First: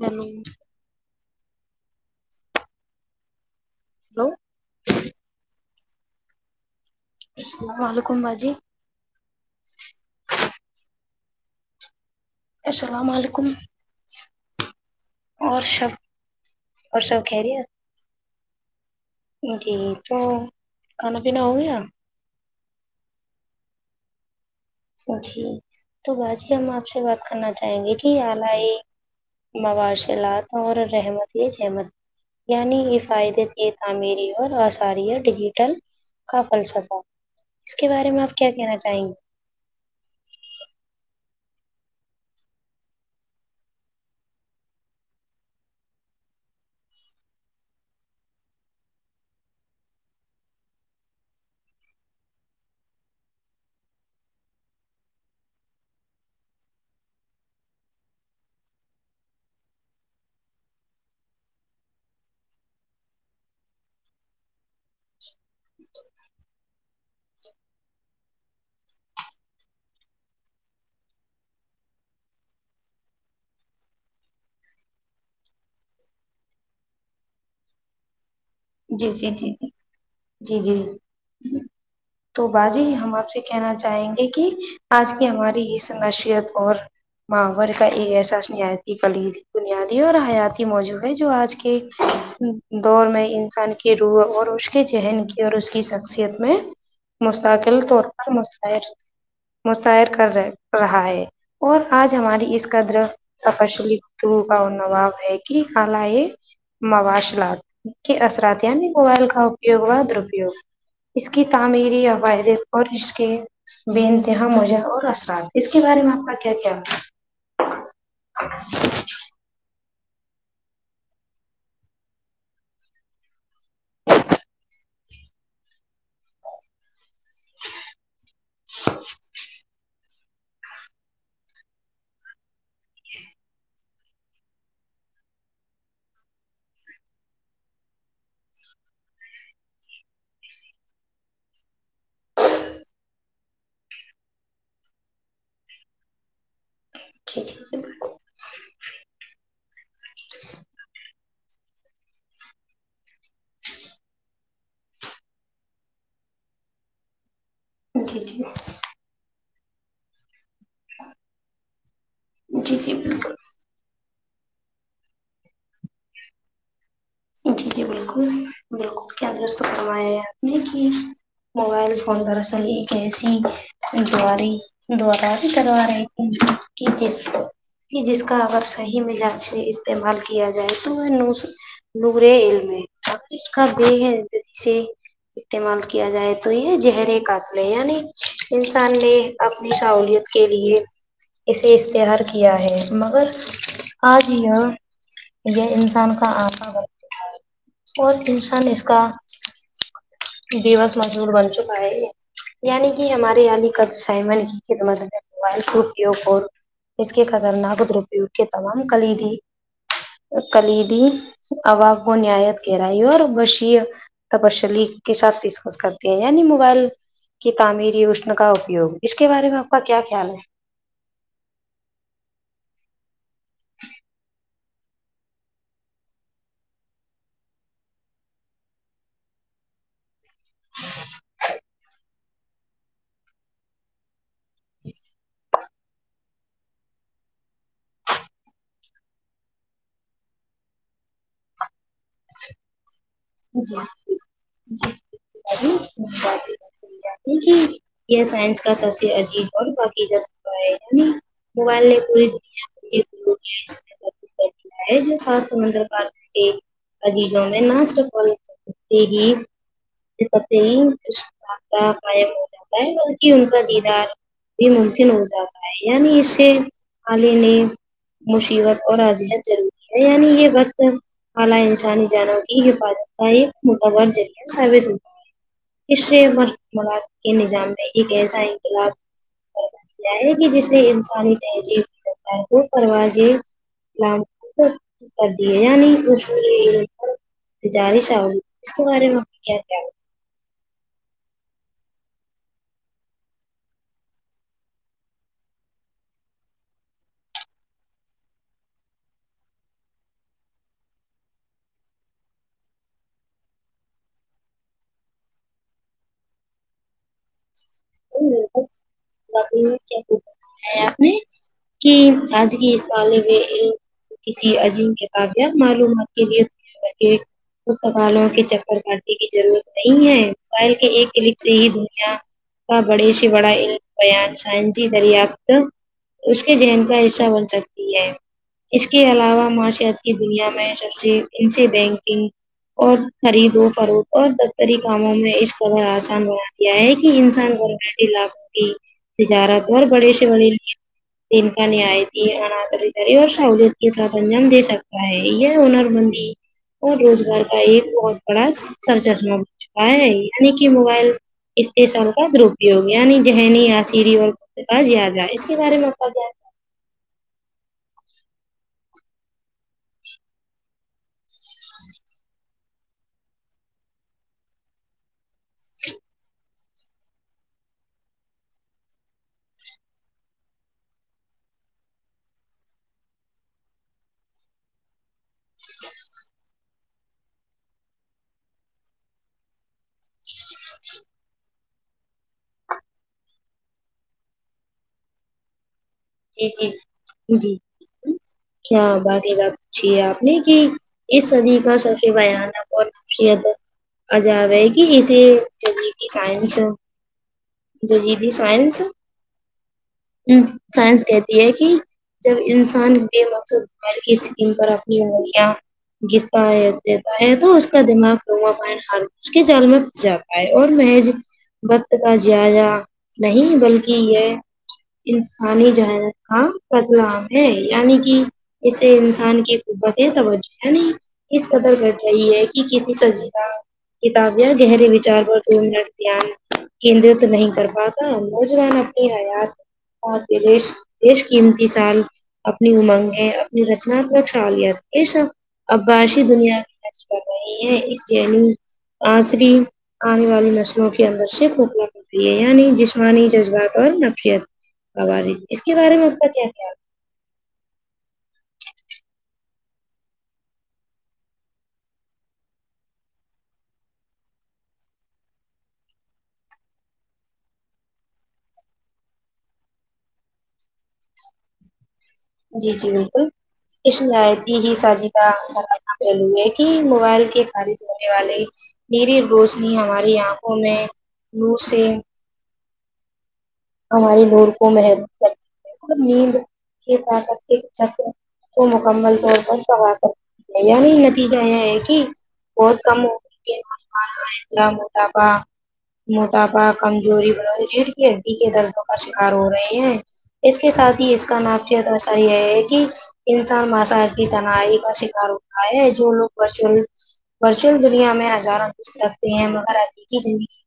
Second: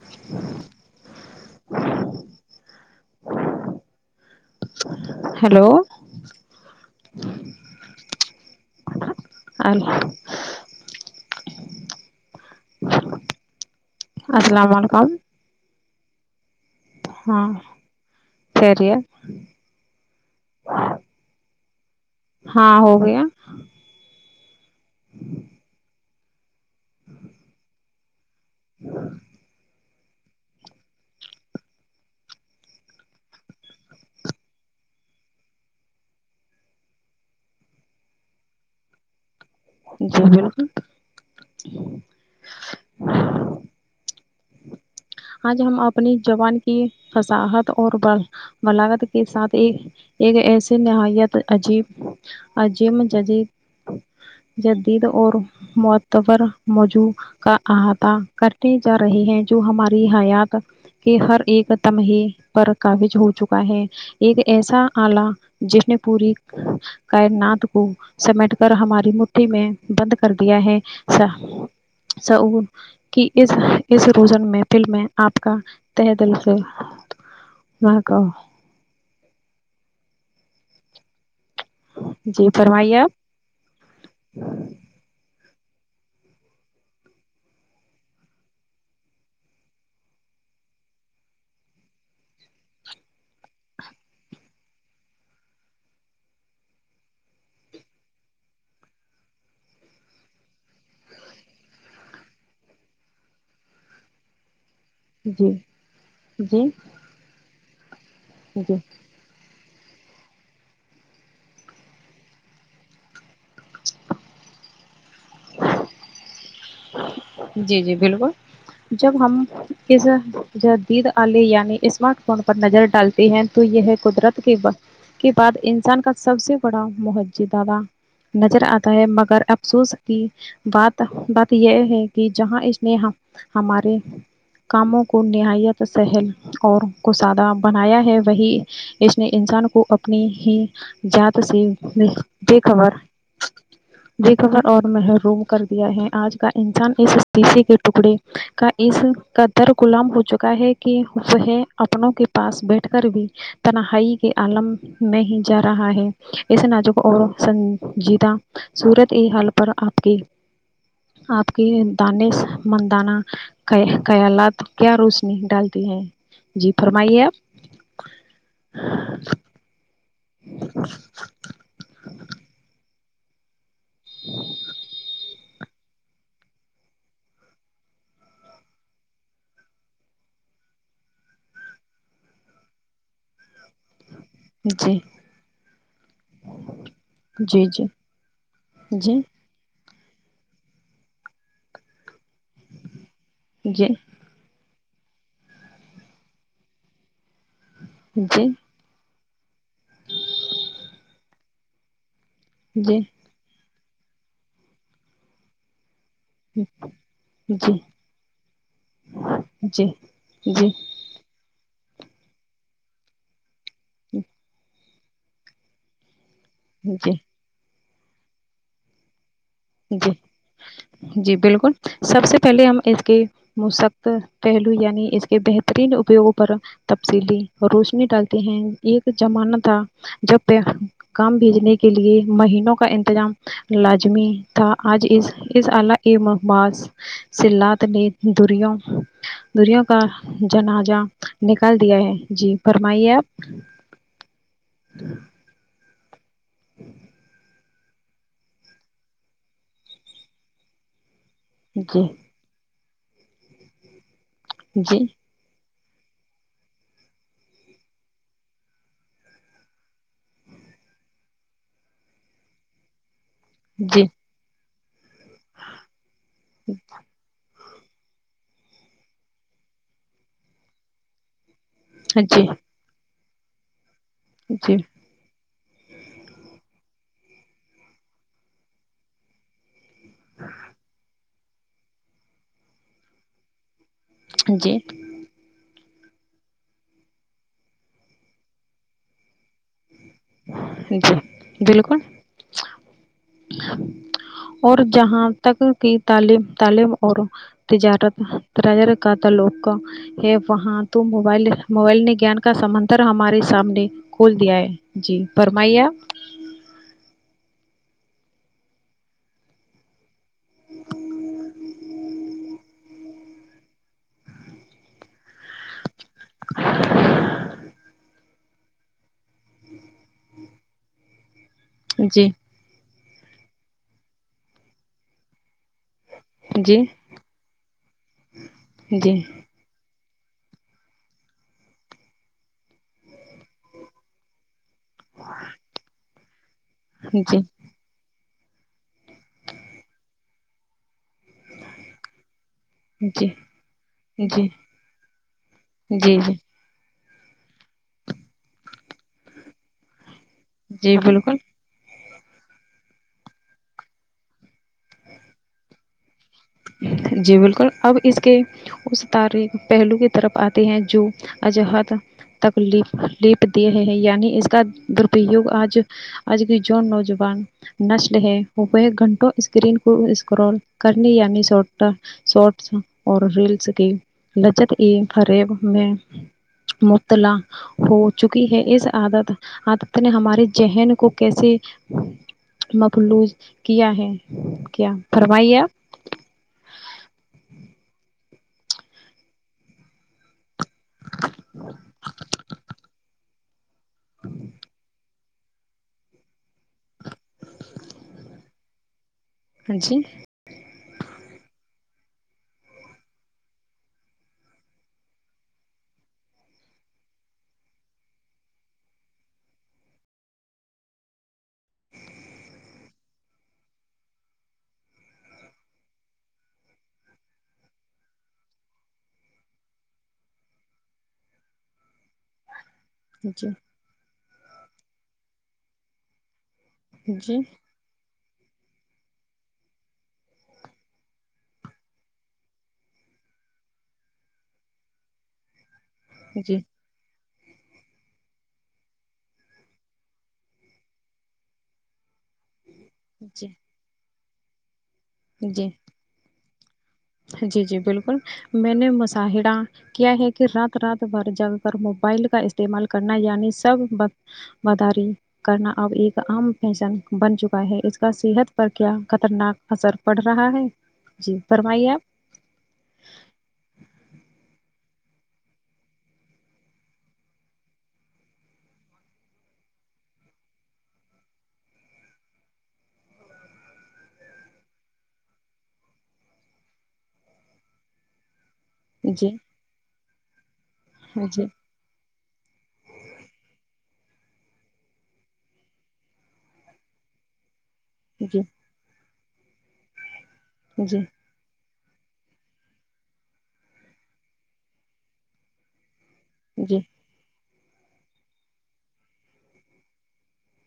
hello hello اسلام علکیم باجی اور [unintelligible] السلام علیکم السلام علیکم اور شب اور سب ہاں خیریت خیریت جی تو کھانا پینا ہو گیا ہاں ہو گیا جی تو باجی ہم آپ سے بات کرنا چاہیں گے کہ آپ [unintelligible] مواشلات اور رحمت یہ جحمت یعنی حفادتے تعمیری اور آثاریہ ڈیجیٹل کا فلسفہ اس کے بارے میں آپ کیا کہنا چاہیں گے جی بالکل آج ہم اپنی جبان کی فساحت اور بلاگت کے ساتھ ایک ایک ایسی نہایت عجیب عجیب ججیب جدید اور معتبر موضوع کا احاطہ کرنے جا رہے ہیں جو ہمارے حیاء کہ ہر ایک دم ہی پر کافی ہوچکا ہے ایک ایسا آلہ جس نے پوری کائنات کو سمیٹ کر ہماری مٹھی میں بند کر دیا ہے سا او کی اس اس روزن میں فل میں آپ کا تہ دل سے وہاں کا جی جی جی جی جی جی تو جی باجی فرمائیے ہم آپ سے کہنا چاہیں گے کی آج کی یہ ہماری سمشیات اور ماور کا ایک ایساایتی کلید بنیادی اور حیاتی موضوع ہے جو آج کے دور میں انسان کی روح اور اس کے ذہن کی اور اس کی شخصیت میں مستقل طور پر مستر مستعر کر رہ رہا ہے اور آج ہماری اس کا در تشلی طوبا اور نواب جی جی [unintelligible] اثرات جی یعنی موبائل کا اپیوگ و درپیوگ اس کی تعمیری عوائدت اور رشق بے انتہا مجہ اور اثرات اس کے بارے میں آپ کا کیا خیال ہے جی جی بالکل جب ہم ک جدید آلے یعنی اسمارٹ فون پر نظر ڈالتے ہیں تو یہ ہے قدرت کے کے بعد انسان کا سب سے بڑا محجدا نظر آتا ہے مگر افسوس کی بات بات یہ ہے کہ جہاں اس نے ہمارے کاموں کو نہایت سہل اور کو سادہ بنایا ہے وہی اس نے انسان کو اپنی ہی جات سے بے بے خبر بے خبر اور محروم کر دیا ہے آج کا انسان اس جی شیشے جی کے ٹکڑے جی کا اس قدر غلام ہو چکا ہے کہ وہ ہے اپنوں کے پاس بیٹھ کر بھی تنہائی کے عالم میں ہی جا رہا ہے اسے ناجوک اور جی جیتا جی سورت یہ حال پر آپ کی آپ کے جی جی دانشمندانہ بالکل خیالات کیا روشنی ڈالتی ہیں جی پرمائیے آپ جی جی بالکل بالکل کیا اپنے کی موبائل فون دراصل جسی دواری دوراری کروا رہتی ہیں کہ جس کہ جس کا اگر صحیح ملاچ استعمال کیا جائے تو وہ نو [unintelligible] جی استعمال کیا جائے تو یہ زہر ہے قاتل ہے جی جی یعنی انسان نے جی اپنی سہولیت کے لیے اسے اشتہار کیا ہے مگر جی آج یہ یہ انسان کا آپ اور جی انسان اس کا ڈیوس مشہور بن چکا ہے یہ یعنی جی جی کہ ہمارے آدھے کام سائمن کی خدمت میں موبائل اس کے خطرناک درپیوگ کے تمام کلیدی جی اور جی کلیدی [unintelligible] کے ساتھ ڈسکس کرتے ہیں یعنی موبائل جی کی تعمیری اشن کا اپیوگ اس کے بارے میں آپ کا کیا جی خیال ہے جی بالکل سب سے پہلے ہم اس کے سخت پہلو یعنی اس کے بہترین اپیوگوں پر تفصیلی روشنی ڈالتے ہیں ایک زمانہ تھا جب پ کام بھیجنے کے لیے مہینوں کا انتظام لازمی تھا آج اس اس آلہ [unintelligible] مواصلات نے دوریاں دوریوں کا جنازہ نکال دیا ہے جی فرمائیے آپ جی جی کیونکہ یہ سائنس کا سب سے عجیب اور باقی جا ہے موبائل نے جی پوری دنیا کو کریا جی ہے جو ساتھ سمندر پار عزیزوں میں [unintelligible] نسٹالتے ہی پتے ہی نہیں رابطہ قائم ہو جاتا ہے ان کی جی دیدار بھی ممکن ہو جاتا ہے یعنی اس سے جچ [unintelligible] والے نے مصیبت اور اذیت ضروری ہے یعنی یہ وقت اعلی انسانی جانوں جی کی حفاظت کا ایک متوار ذریعہ جی ثابت ہو عشرہ مبشرہ کے نظام میں ایک ایسا انقلاب کیا ہے کہ جس نے انسانی تہذیب کی کرتا ہے وہ پروازیں ل جی کر دی ہے یعنی اس بارش آرہی اس کے بارے میں آپ کا کیا خیال ہے جی بالکل اور جہاں تک کہ تعلیم تعلیم اور تجارت تجارت کا تعلق تھا ہے وہاں تو موبائل موبائل نے گیان کا سمندر ہمارے سامنے کھول دیا ہے جی فرمائیے آپ وہ [unintelligible] ب کیا آپ نے کہ آج کی اس طالب علم میں کسی عظیم کتاب کی معلومات لیے پکالوں کے چر [unintelligible] اور بتانے کی ضرورت نہیں ہے بلکہ ایک کلک سے ہی دنیا جی کا بڑے سے بڑا علم بیان سینزی دریافت اس کے جی ذہن کا حصہ بن سکتی ہے اس کے جی جی علاوہ معاشیات کی دنیا میں سب سے ان سے بینکنگ اور خرید و فروخ اور دفتری کاموں میں اس کا آسان ہو یہ ہے کہ جی انسان گھر بیٹھے لاکھوں کی تجارت اور بڑے سے بڑے ان کا نہایت امانت داری اور سہولت کے ساتھ انجام جی دے سکتا ہے یہ ہنر مند جی اور روزگار کا ایک بہت بڑا سر چشمہ بن چکا ہے یعنی کہ جی موبائل بالکل استشال کا درپیوگ یعنی ذہنی سری اور یادا اس کے بارے میں آ [unintelligible] جی بالکل اب اس کے اس تاریخ پہلو کی طرف آتے ہیں جو اجہد تکلیف دے ہیں یعنی اس کا درپیوگ آج آج کے جو نوجوان نشل ہے وہ ویہ گھنٹوں اسکرین کو اسکرول کرنی ینیش شارٹس اور ریلس کی لچت کی خریب میں مطلع ہو چکی ہے اس عادت عادت نے ہمارے ہے جہن کو کیسے مفلوج کیا ہے کیا فرمائیے آپ جی جی جی کیا باقی بات پوچھیے آپ یہ ک اس صدی کا سب سے بھیانک اور عذاب ہے گ اسے چے کہ سائنس جدیدی سائنس ہاں جی حم سائنس کہتی ہے کہ جب انسان بے مقصد میر کی سکن پر اپنی امولیاں گستا ہے دیتا ہے تو اس کا دماغ ہوا پائن ہر اس کے جال میں پھس جاتا آئے اور محج وقت کا جائزہ نہیں بلکہ یہ انسانی جہانت کا بدلام ہے یعنی کہ اسے انسان کی قربتیں توجہ نہیں اس قدر بٹ رہی ہے کہ کسی سجیو جی کتاب یا گہرے وچار پر تو [unintelligible] ور نتان کیندرت جی نہیں کر پاتا نوجوان اپنی حیات رش رش قیمتی سائن اپنی امنگیں اپنی رچنا کو چھا گیا اس عبباشی جی دنیا اچ با ہے اسٹ جانو آصری آنے والی نسلوں کے اندر سے بھک لگ شری یعنی جسمانی جی جذبات اور نفیت قوار اس جی کے بارے میں ان کا کیا خیال جی جی بالکل میں نے مظاہرہ کیا ہے کہ رات رات بھر جا کر موبائل کا استعمال کرنا یعنی سبق باداری کرنا اب ایک عام فیشن بن چکا ہے اس کا صحت پر کیا خطرناک اثر پڑ رہا ہے جی فرمائیے آپ جی جی بالکل کش لاتی ہی سازی لا ہے کہ موبائل کے خرید کرنے والے مری روشنی ہماری آنکھوں میں منہ سے ہماری لوڑ کو محدود کرتی ہے اور نیند کے پراکرتک چکر وہ مکمل جی طور پر پگا کر یعنی نتیجہ جی یہ ہے کہ بہت کم ہو کے رہاندرا موٹاپا موٹاپا کمزوری بن ریڑ ک جی کے جی دردوں کا شکار ہو رہے ہیں اس کے ساتھ ہی اس کا نافت اثر یہ ہے کہ انسان ماسارتی تنائی کا شکار ہوتا ہے جو لوگ جی ورچوئل ورچوئل دنیا میں ہزاروں دوست رکھتے ہیں مگر حقیقی زندگی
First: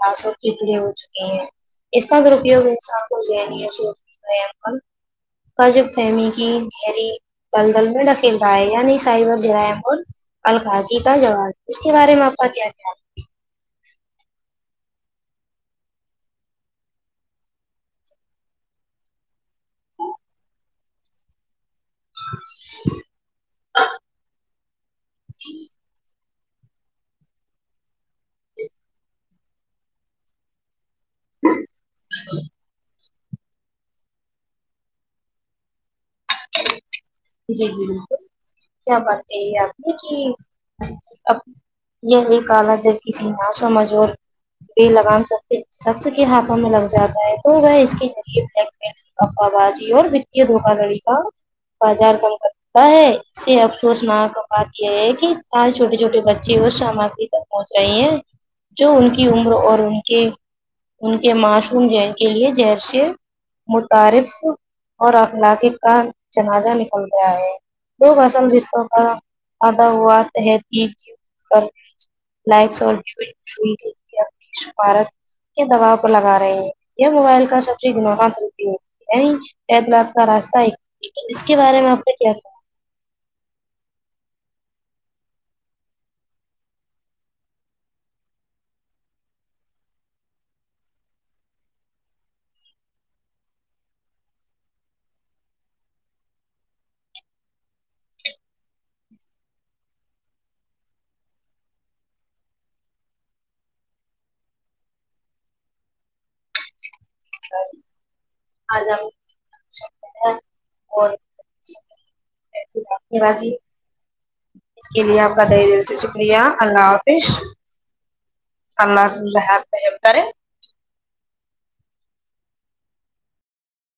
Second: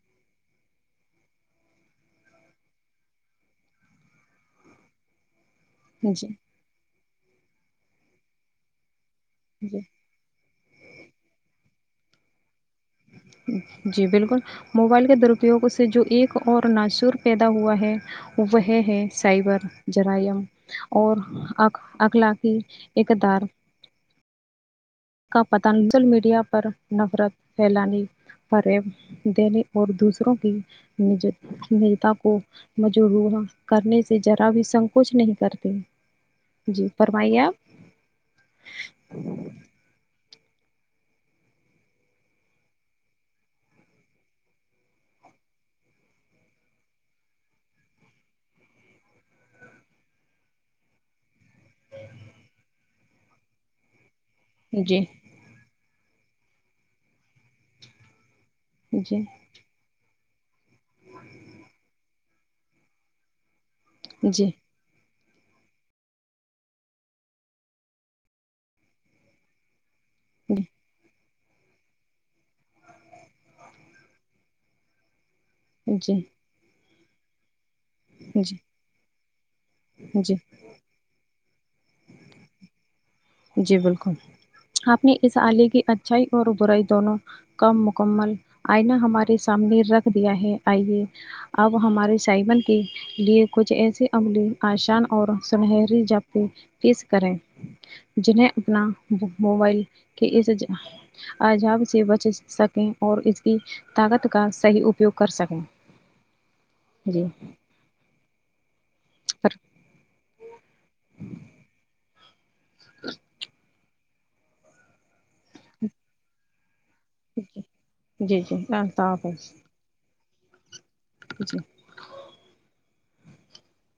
مسو ک ل [unintelligible] اس کا دوروپیوگ انسان کو ذہنی اذیت کے نی عمل کاجب جی فہمی کی گہری دلدل میں ڈھکیل رہ ہے یعنی سائبر جی رم القادی کا جواب اس کے بارے میں آپ کا کیا خیال ہے جی بالکل موبائل کے درپیوگ سے جو ایک اور ناصور پیدا ہوا ہے وہ ہیں ہیں سائبر جرائم اور آپ اخلاقی ایکدار کا پتہ نہیں چل میڈیا پر نفرت پھیلانی پڑے دینے اور دوسروں کی مجھے میٹاکو جو رومرکرنے سے ذرہ بھی سنکوچ نہیں کرتے جی فرمائیے آپ جی نا کی اب یہ جن کسی موسم موضول لگام سص شخص کے ہاتھوں میں لگ جاتا ہے تو وہ اس کے ذریعے بلیک میل افوہ بازی اور وتی دھوکا داڑی کا بازار گرم کرتا ہے اس سے افسوس ناک بات آپ یہ جی ہے کہ آج چھوٹے چھوٹے بچے وہ سامگری تک پہنچ رہے ہیں جو ان جی کی عمر اور ان کے معصوم ذہن کے لیے زہرسے متعارف جی جی اور علاقے کا جنازہ نکل گیا ہے لوگ اصل رشتوں کا ا [unintelligible] [unintelligible] کے دباؤ کو جی لگا رہے ہیں یہ موبائل کا جی [unintelligible] جی راستہ اس کے بارے میں آپ نے کا کیا خیال ہے جی بالکل آپ نے اس آلے کی اچھائی اور برائی دونوں کامکمل آئینہ ہمارے سامنے رکھ دیا ہے آئیے اب ہمارے سائبن کی لیے کچھ ایسے عملی آسان اور سنہری جاب پیس کریں جن ہیں اپنا موبائل [unintelligible] کے اس عزاب سے بچ سکیں اور اس کی طاقت کا صحیح اپیوگ کر سکیں جی [unintelligible] اور [unintelligible] اس کے لیے آپ کا طہ دل سے شکریہ اللہ جی جی جی اللہ حافظ [unintelligible] [unintelligible]